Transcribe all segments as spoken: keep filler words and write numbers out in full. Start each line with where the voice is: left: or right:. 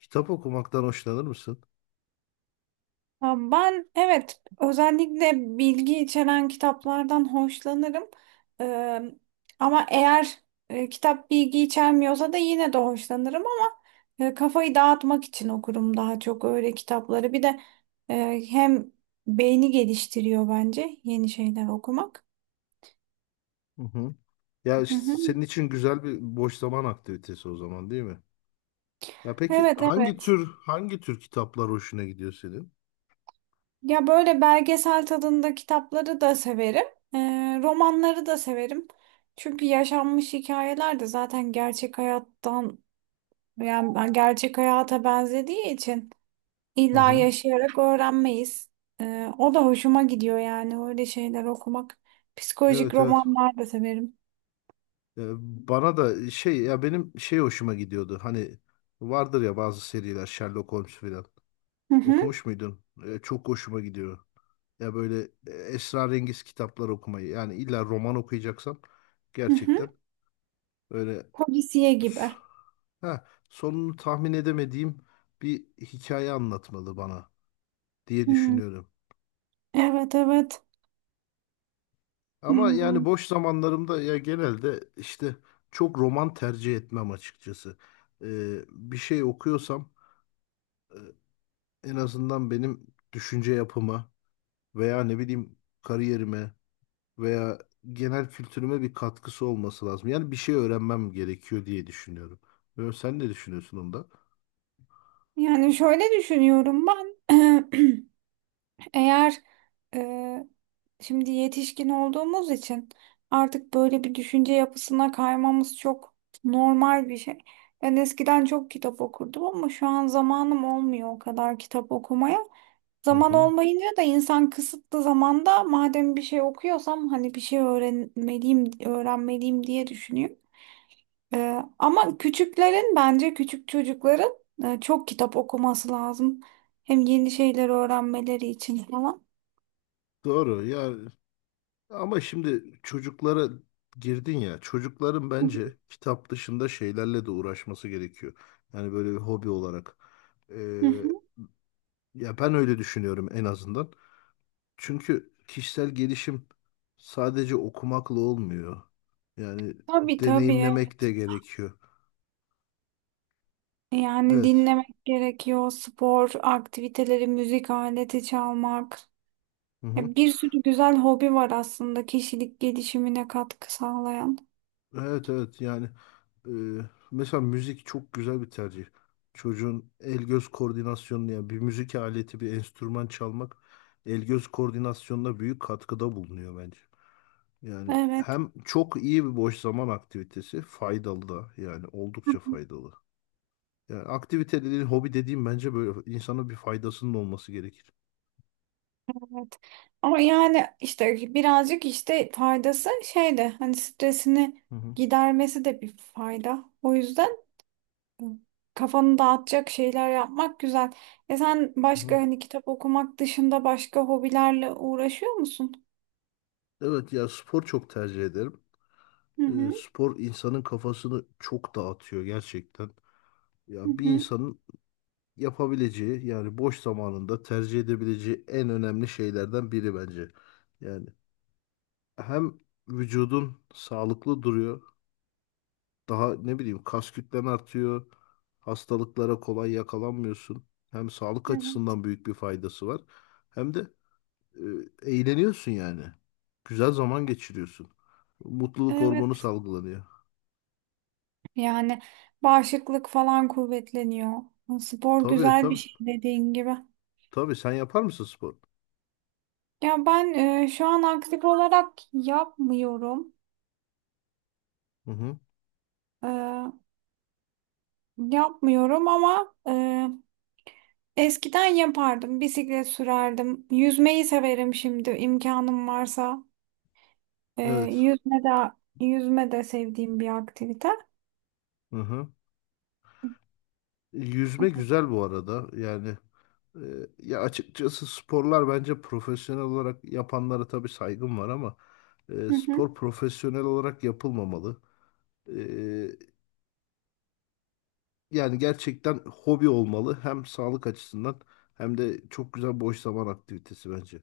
left: Kitap okumaktan hoşlanır mısın?
right: Ha, ben, evet, özellikle bilgi içeren kitaplardan hoşlanırım. Ee, ama eğer e, kitap bilgi içermiyorsa da yine de hoşlanırım, ama e, kafayı dağıtmak için okurum daha çok öyle kitapları. Bir de e, hem beyni geliştiriyor bence yeni şeyler okumak.
left: Hı hı. Ya
right: Hı
left: işte
right: hı.
left: senin için güzel bir boş zaman aktivitesi o zaman değil mi? Ya peki
right: Evet
left: hangi
right: evet.
left: tür hangi tür kitaplar hoşuna gidiyor senin?
right: Ya böyle belgesel tadında kitapları da severim. Ee, romanları da severim. Çünkü yaşanmış hikayeler de zaten gerçek hayattan, yani ben gerçek hayata benzediği için
left: Hı
right: illa
left: hı.
right: yaşayarak öğrenmeyiz. Ee, o da hoşuma gidiyor, yani öyle şeyler okumak. Psikolojik
left: Evet evet.
right: romanlar da severim.
left: Ee, Bana da şey ya benim şey hoşuma gidiyordu. Hani vardır ya bazı seriler Sherlock Holmes filan.
right: Hı hı,
left: Okumuş muydun? Ee, çok hoşuma gidiyor. Ya böyle e, esrarengiz kitaplar okumayı. Yani illa roman okuyacaksam
right: hı hı.
left: gerçekten öyle.
right: Polisiye gibi.
left: Ha, sonunu tahmin edemediğim bir hikaye anlatmalı bana diye
right: Hı,
left: düşünüyorum.
right: evet evet.
left: Ama yani
right: Hmm,
left: boş zamanlarımda ya genelde işte çok roman tercih etmem açıkçası. Ee, bir şey okuyorsam e, en azından benim düşünce yapıma veya ne bileyim kariyerime veya genel kültürüme bir katkısı olması lazım. Yani bir şey öğrenmem gerekiyor diye düşünüyorum. Ee, Sen ne düşünüyorsun onda?
right: Yani şöyle düşünüyorum ben. Eğer e, Şimdi yetişkin olduğumuz için artık böyle bir düşünce yapısına kaymamız çok normal bir şey. Ben eskiden çok kitap okurdum, ama şu an zamanım olmuyor o kadar kitap okumaya.
left: Hı
right: Zaman
left: hı.
right: olmayınca da insan kısıtlı zamanda madem bir şey okuyorsam hani bir şey öğrenmeliyim, öğrenmeliyim diye düşünüyor. Ee, ama küçüklerin, bence küçük çocukların e, çok kitap okuması lazım. Hem yeni şeyler öğrenmeleri için falan.
left: Doğru ya, ama şimdi çocuklara girdin ya, çocukların
right: Hı hı.
left: bence kitap dışında şeylerle de uğraşması gerekiyor. Yani böyle bir hobi olarak.
right: Hı
left: Ee,
right: hı.
left: Ya ben öyle düşünüyorum en azından. Çünkü kişisel gelişim sadece okumakla olmuyor. Yani
right: Tabii tabii.
left: deneyimlemek
right: Evet.
left: de gerekiyor.
right: Yani
left: Evet.
right: dinlemek gerekiyor, spor, aktiviteleri, müzik aleti çalmak.
left: Hı hı.
right: Ya bir sürü güzel hobi var aslında kişilik gelişimine katkı sağlayan.
left: Evet evet, yani e, mesela müzik çok güzel bir tercih. Çocuğun el göz koordinasyonunu, yani bir müzik aleti, bir enstrüman çalmak el göz koordinasyonuna büyük katkıda bulunuyor bence. Yani
right: Evet,
left: hem çok iyi bir boş zaman aktivitesi, faydalı da, yani oldukça faydalı. Yani aktivite dediğin, hobi dediğim bence böyle insana bir faydasının olması gerekir.
right: evet. Ama yani işte birazcık işte faydası şey de hani stresini
left: Hı hı,
right: gidermesi de bir fayda. O yüzden kafanı dağıtacak şeyler yapmak güzel. E sen
left: hı
right: başka
left: hı.
right: hani kitap okumak dışında başka hobilerle uğraşıyor musun?
left: Evet, ya spor çok tercih ederim.
right: Hı
left: Ee,
right: hı.
left: spor insanın kafasını çok dağıtıyor gerçekten.
right: Hı
left: Ya bir
right: hı.
left: insanın yapabileceği, yani boş zamanında tercih edebileceği en önemli şeylerden biri bence. Yani hem vücudun sağlıklı duruyor. Daha ne bileyim, kas kütlen artıyor. Hastalıklara kolay yakalanmıyorsun. Hem sağlık
right: Evet.
left: açısından büyük bir faydası var. Hem de e, eğleniyorsun yani. Güzel zaman geçiriyorsun. Mutluluk hormonu
right: Evet,
left: salgılanıyor.
right: yani bağışıklık falan kuvvetleniyor. Spor
left: Tabii
right: güzel bir
left: tabii.
right: şey, dediğin gibi.
left: Tabii, sen yapar mısın spor?
right: Ya ben e, şu an aktif olarak yapmıyorum.
left: Hı hı.
right: E, yapmıyorum, ama e, eskiden yapardım. Bisiklet sürerdim. Yüzmeyi severim, şimdi imkanım varsa. E,
left: Evet.
right: yüzme de, yüzme de sevdiğim bir aktivite.
left: Hı hı. Yüzme güzel bu arada. Yani e, ya açıkçası sporlar, bence profesyonel olarak yapanlara tabii saygım var ama e,
right: Hı
left: spor profesyonel olarak yapılmamalı. E, yani gerçekten hobi olmalı. Hem sağlık açısından hem de çok güzel boş zaman aktivitesi bence.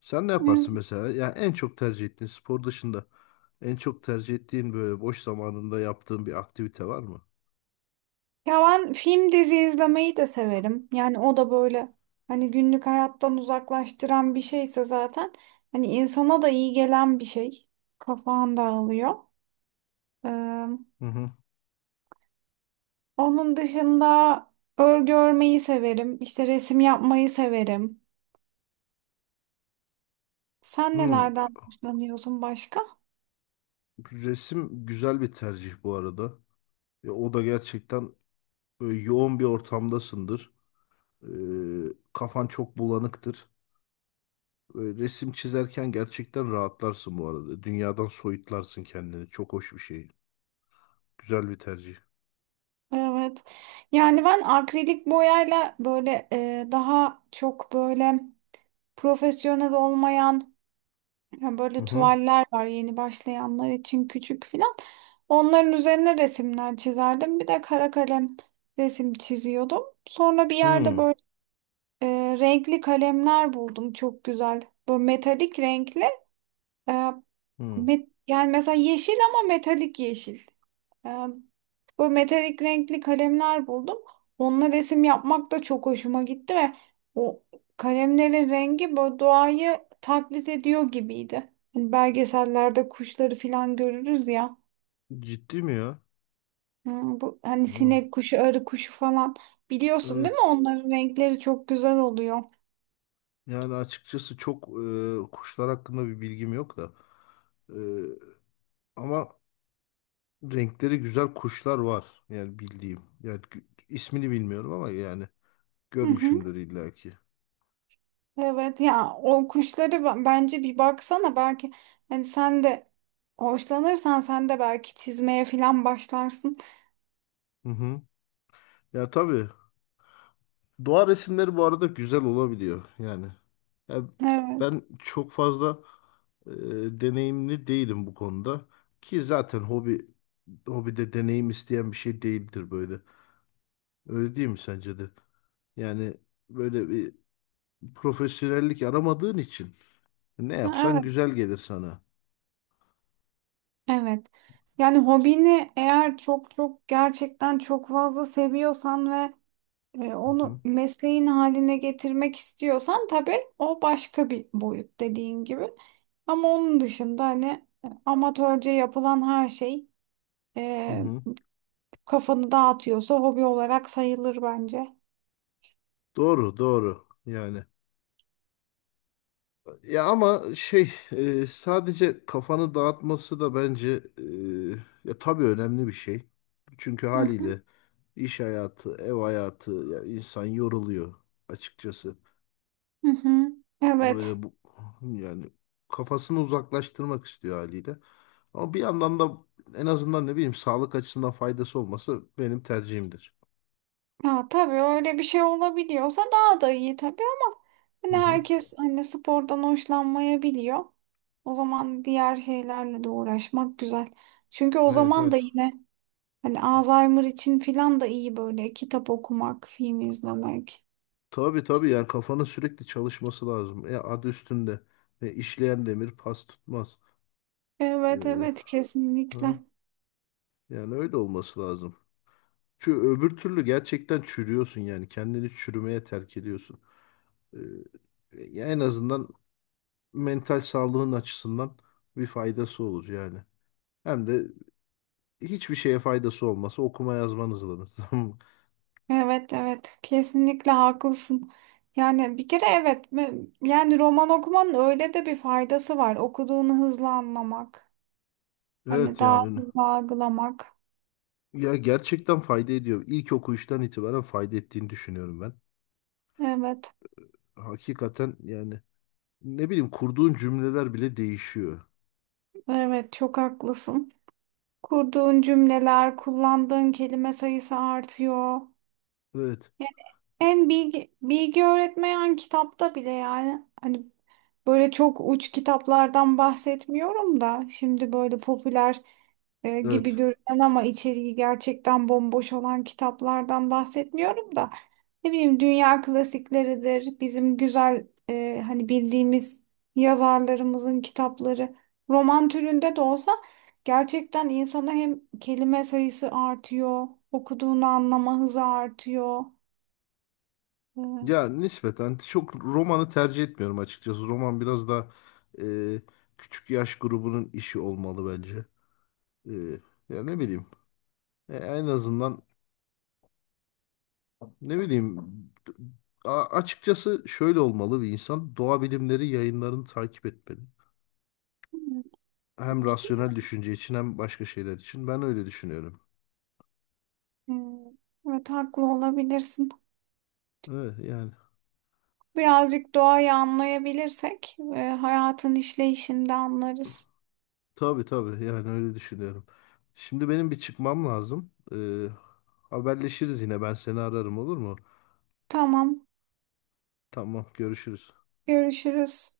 left: Sen ne
right: hı.
left: yaparsın mesela? Ya en çok tercih ettiğin, spor dışında en çok tercih ettiğin böyle boş zamanında yaptığın bir aktivite var mı?
right: Ya ben film, dizi izlemeyi de severim. Yani o da böyle, hani günlük hayattan uzaklaştıran bir şeyse zaten hani insana da iyi gelen bir şey. Kafan dağılıyor. Ee,
left: Hı hı.
right: onun dışında örgü örmeyi severim. İşte resim yapmayı severim. Sen
left: Hmm,
right: nelerden hoşlanıyorsun başka?
left: resim güzel bir tercih bu arada. Ya o da gerçekten böyle yoğun bir ortamdasındır. Ee, Kafan çok bulanıktır. Böyle resim çizerken gerçekten rahatlarsın bu arada. Dünyadan soyutlarsın kendini. Çok hoş bir şey. Güzel bir tercih.
right: Evet. Yani ben akrilik boyayla böyle e, daha çok böyle profesyonel olmayan. Ya
left: Hı
right: böyle
left: hı.
right: tuvaller var yeni başlayanlar için küçük filan. Onların üzerine resimler çizerdim. Bir de kara kalem resim çiziyordum. Sonra bir yerde
left: Hı
right: böyle e, renkli kalemler buldum, çok güzel. Böyle metalik renkli. E,
left: hı.
right: met- yani mesela yeşil, ama metalik yeşil. Ee, Böyle metalik renkli kalemler buldum. Onunla resim yapmak da çok hoşuma gitti ve o kalemlerin rengi böyle doğayı taklit ediyor gibiydi. Hani belgesellerde kuşları falan görürüz ya.
left: Ciddi mi ya?
right: Hmm, Bu, hani
left: Hı.
right: sinek kuşu, arı kuşu falan. Biliyorsun değil mi?
left: Evet.
right: Onların renkleri çok güzel oluyor.
left: Yani açıkçası çok e, kuşlar hakkında bir bilgim yok da. E, ama renkleri güzel kuşlar var. Yani bildiğim. Yani gü- ismini bilmiyorum ama yani
right: Hı hı.
left: görmüşümdür illaki.
right: Evet, ya o kuşları ben- bence bir baksana, belki hani sen de hoşlanırsan sen de belki çizmeye falan başlarsın.
left: Hı hı. Ya tabii. Doğa resimleri bu arada güzel olabiliyor yani. Ya
right: Evet.
left: ben çok fazla e, deneyimli değilim bu konuda. Ki zaten hobi, hobide deneyim isteyen bir şey değildir böyle. Öyle değil mi sence de? Yani böyle bir profesyonellik aramadığın için ne yapsan
right: Evet.
left: güzel gelir sana.
right: Evet. Yani hobini eğer çok çok, gerçekten çok fazla seviyorsan ve e,
left: Hı
right: onu
left: hı.
right: mesleğin haline getirmek istiyorsan, tabii o başka bir boyut, dediğin gibi. Ama onun dışında hani e, amatörce yapılan her şey
left: Hı
right: e,
left: hı.
right: kafanı dağıtıyorsa hobi olarak sayılır bence.
left: Doğru, doğru. Yani, ya ama şey, e, sadece kafanı dağıtması da bence e, ya tabii önemli bir şey. Çünkü
right: Hı hı.
left: haliyle iş hayatı, ev hayatı, ya insan yoruluyor açıkçası.
right: Hı hı. Evet.
left: Böyle bu, yani kafasını uzaklaştırmak istiyor haliyle. Ama bir yandan da en azından ne bileyim sağlık açısından faydası olması benim tercihimdir.
right: Ha, tabii öyle bir şey olabiliyorsa daha da iyi tabii, ama
left: Hı
right: hani
left: hı.
right: herkes hani spordan hoşlanmayabiliyor. O zaman diğer şeylerle de uğraşmak güzel. Çünkü o
left: Evet
right: zaman
left: evet.
right: da yine hani Alzheimer için filan da iyi böyle kitap okumak, film izlemek.
left: Tabii tabii, yani kafanın sürekli çalışması lazım. E, adı üstünde. E, işleyen demir pas tutmaz.
right: Evet
left: Ee,
right: evet,
left: ha,
right: kesinlikle.
left: yani öyle olması lazım. Çünkü öbür türlü gerçekten çürüyorsun, yani kendini çürümeye terk ediyorsun. Ee, ya en azından mental sağlığın açısından bir faydası olur yani. Hem de hiçbir şeye faydası olmasa okuma yazman hızlanır. Tamam mı?
right: Evet evet, kesinlikle haklısın. Yani bir kere evet, me- yani roman okumanın öyle de bir faydası var. Okuduğunu hızlı anlamak. Hani
left: Evet
right: daha
left: yani,
right: hızlı algılamak.
left: ya gerçekten fayda ediyor. İlk okuyuştan itibaren fayda ettiğini düşünüyorum ben.
right: Evet,
left: Hakikaten yani, ne bileyim, kurduğun cümleler bile değişiyor.
right: evet çok haklısın. Kurduğun cümleler, kullandığın kelime sayısı artıyor.
left: Evet.
right: Yani en bilgi, bilgi öğretmeyen kitapta bile, yani hani böyle çok uç kitaplardan bahsetmiyorum da, şimdi böyle popüler e, gibi
left: Evet.
right: görünen ama içeriği gerçekten bomboş olan kitaplardan bahsetmiyorum da, ne bileyim dünya klasikleridir, bizim güzel e, hani bildiğimiz yazarlarımızın kitapları, roman türünde de olsa, gerçekten insana hem kelime sayısı artıyor, okuduğunu anlama hızı artıyor. E,
left: Ya nispeten çok romanı tercih etmiyorum açıkçası. Roman biraz daha e, küçük yaş grubunun işi olmalı bence. E, ya ne bileyim. E, en azından ne bileyim. A- açıkçası şöyle olmalı bir insan. Doğa bilimleri yayınlarını takip etmeli. Hem rasyonel düşünce için hem başka şeyler için. Ben öyle düşünüyorum.
right: Hmm, Evet, haklı olabilirsin.
left: Evet yani.
right: Birazcık doğayı anlayabilirsek e, hayatın işleyişini de anlarız.
left: Tabii tabii, yani öyle düşünüyorum. Şimdi benim bir çıkmam lazım. E, haberleşiriz yine. Ben seni ararım, olur mu?
right: Tamam.
left: Tamam, görüşürüz.
right: Görüşürüz.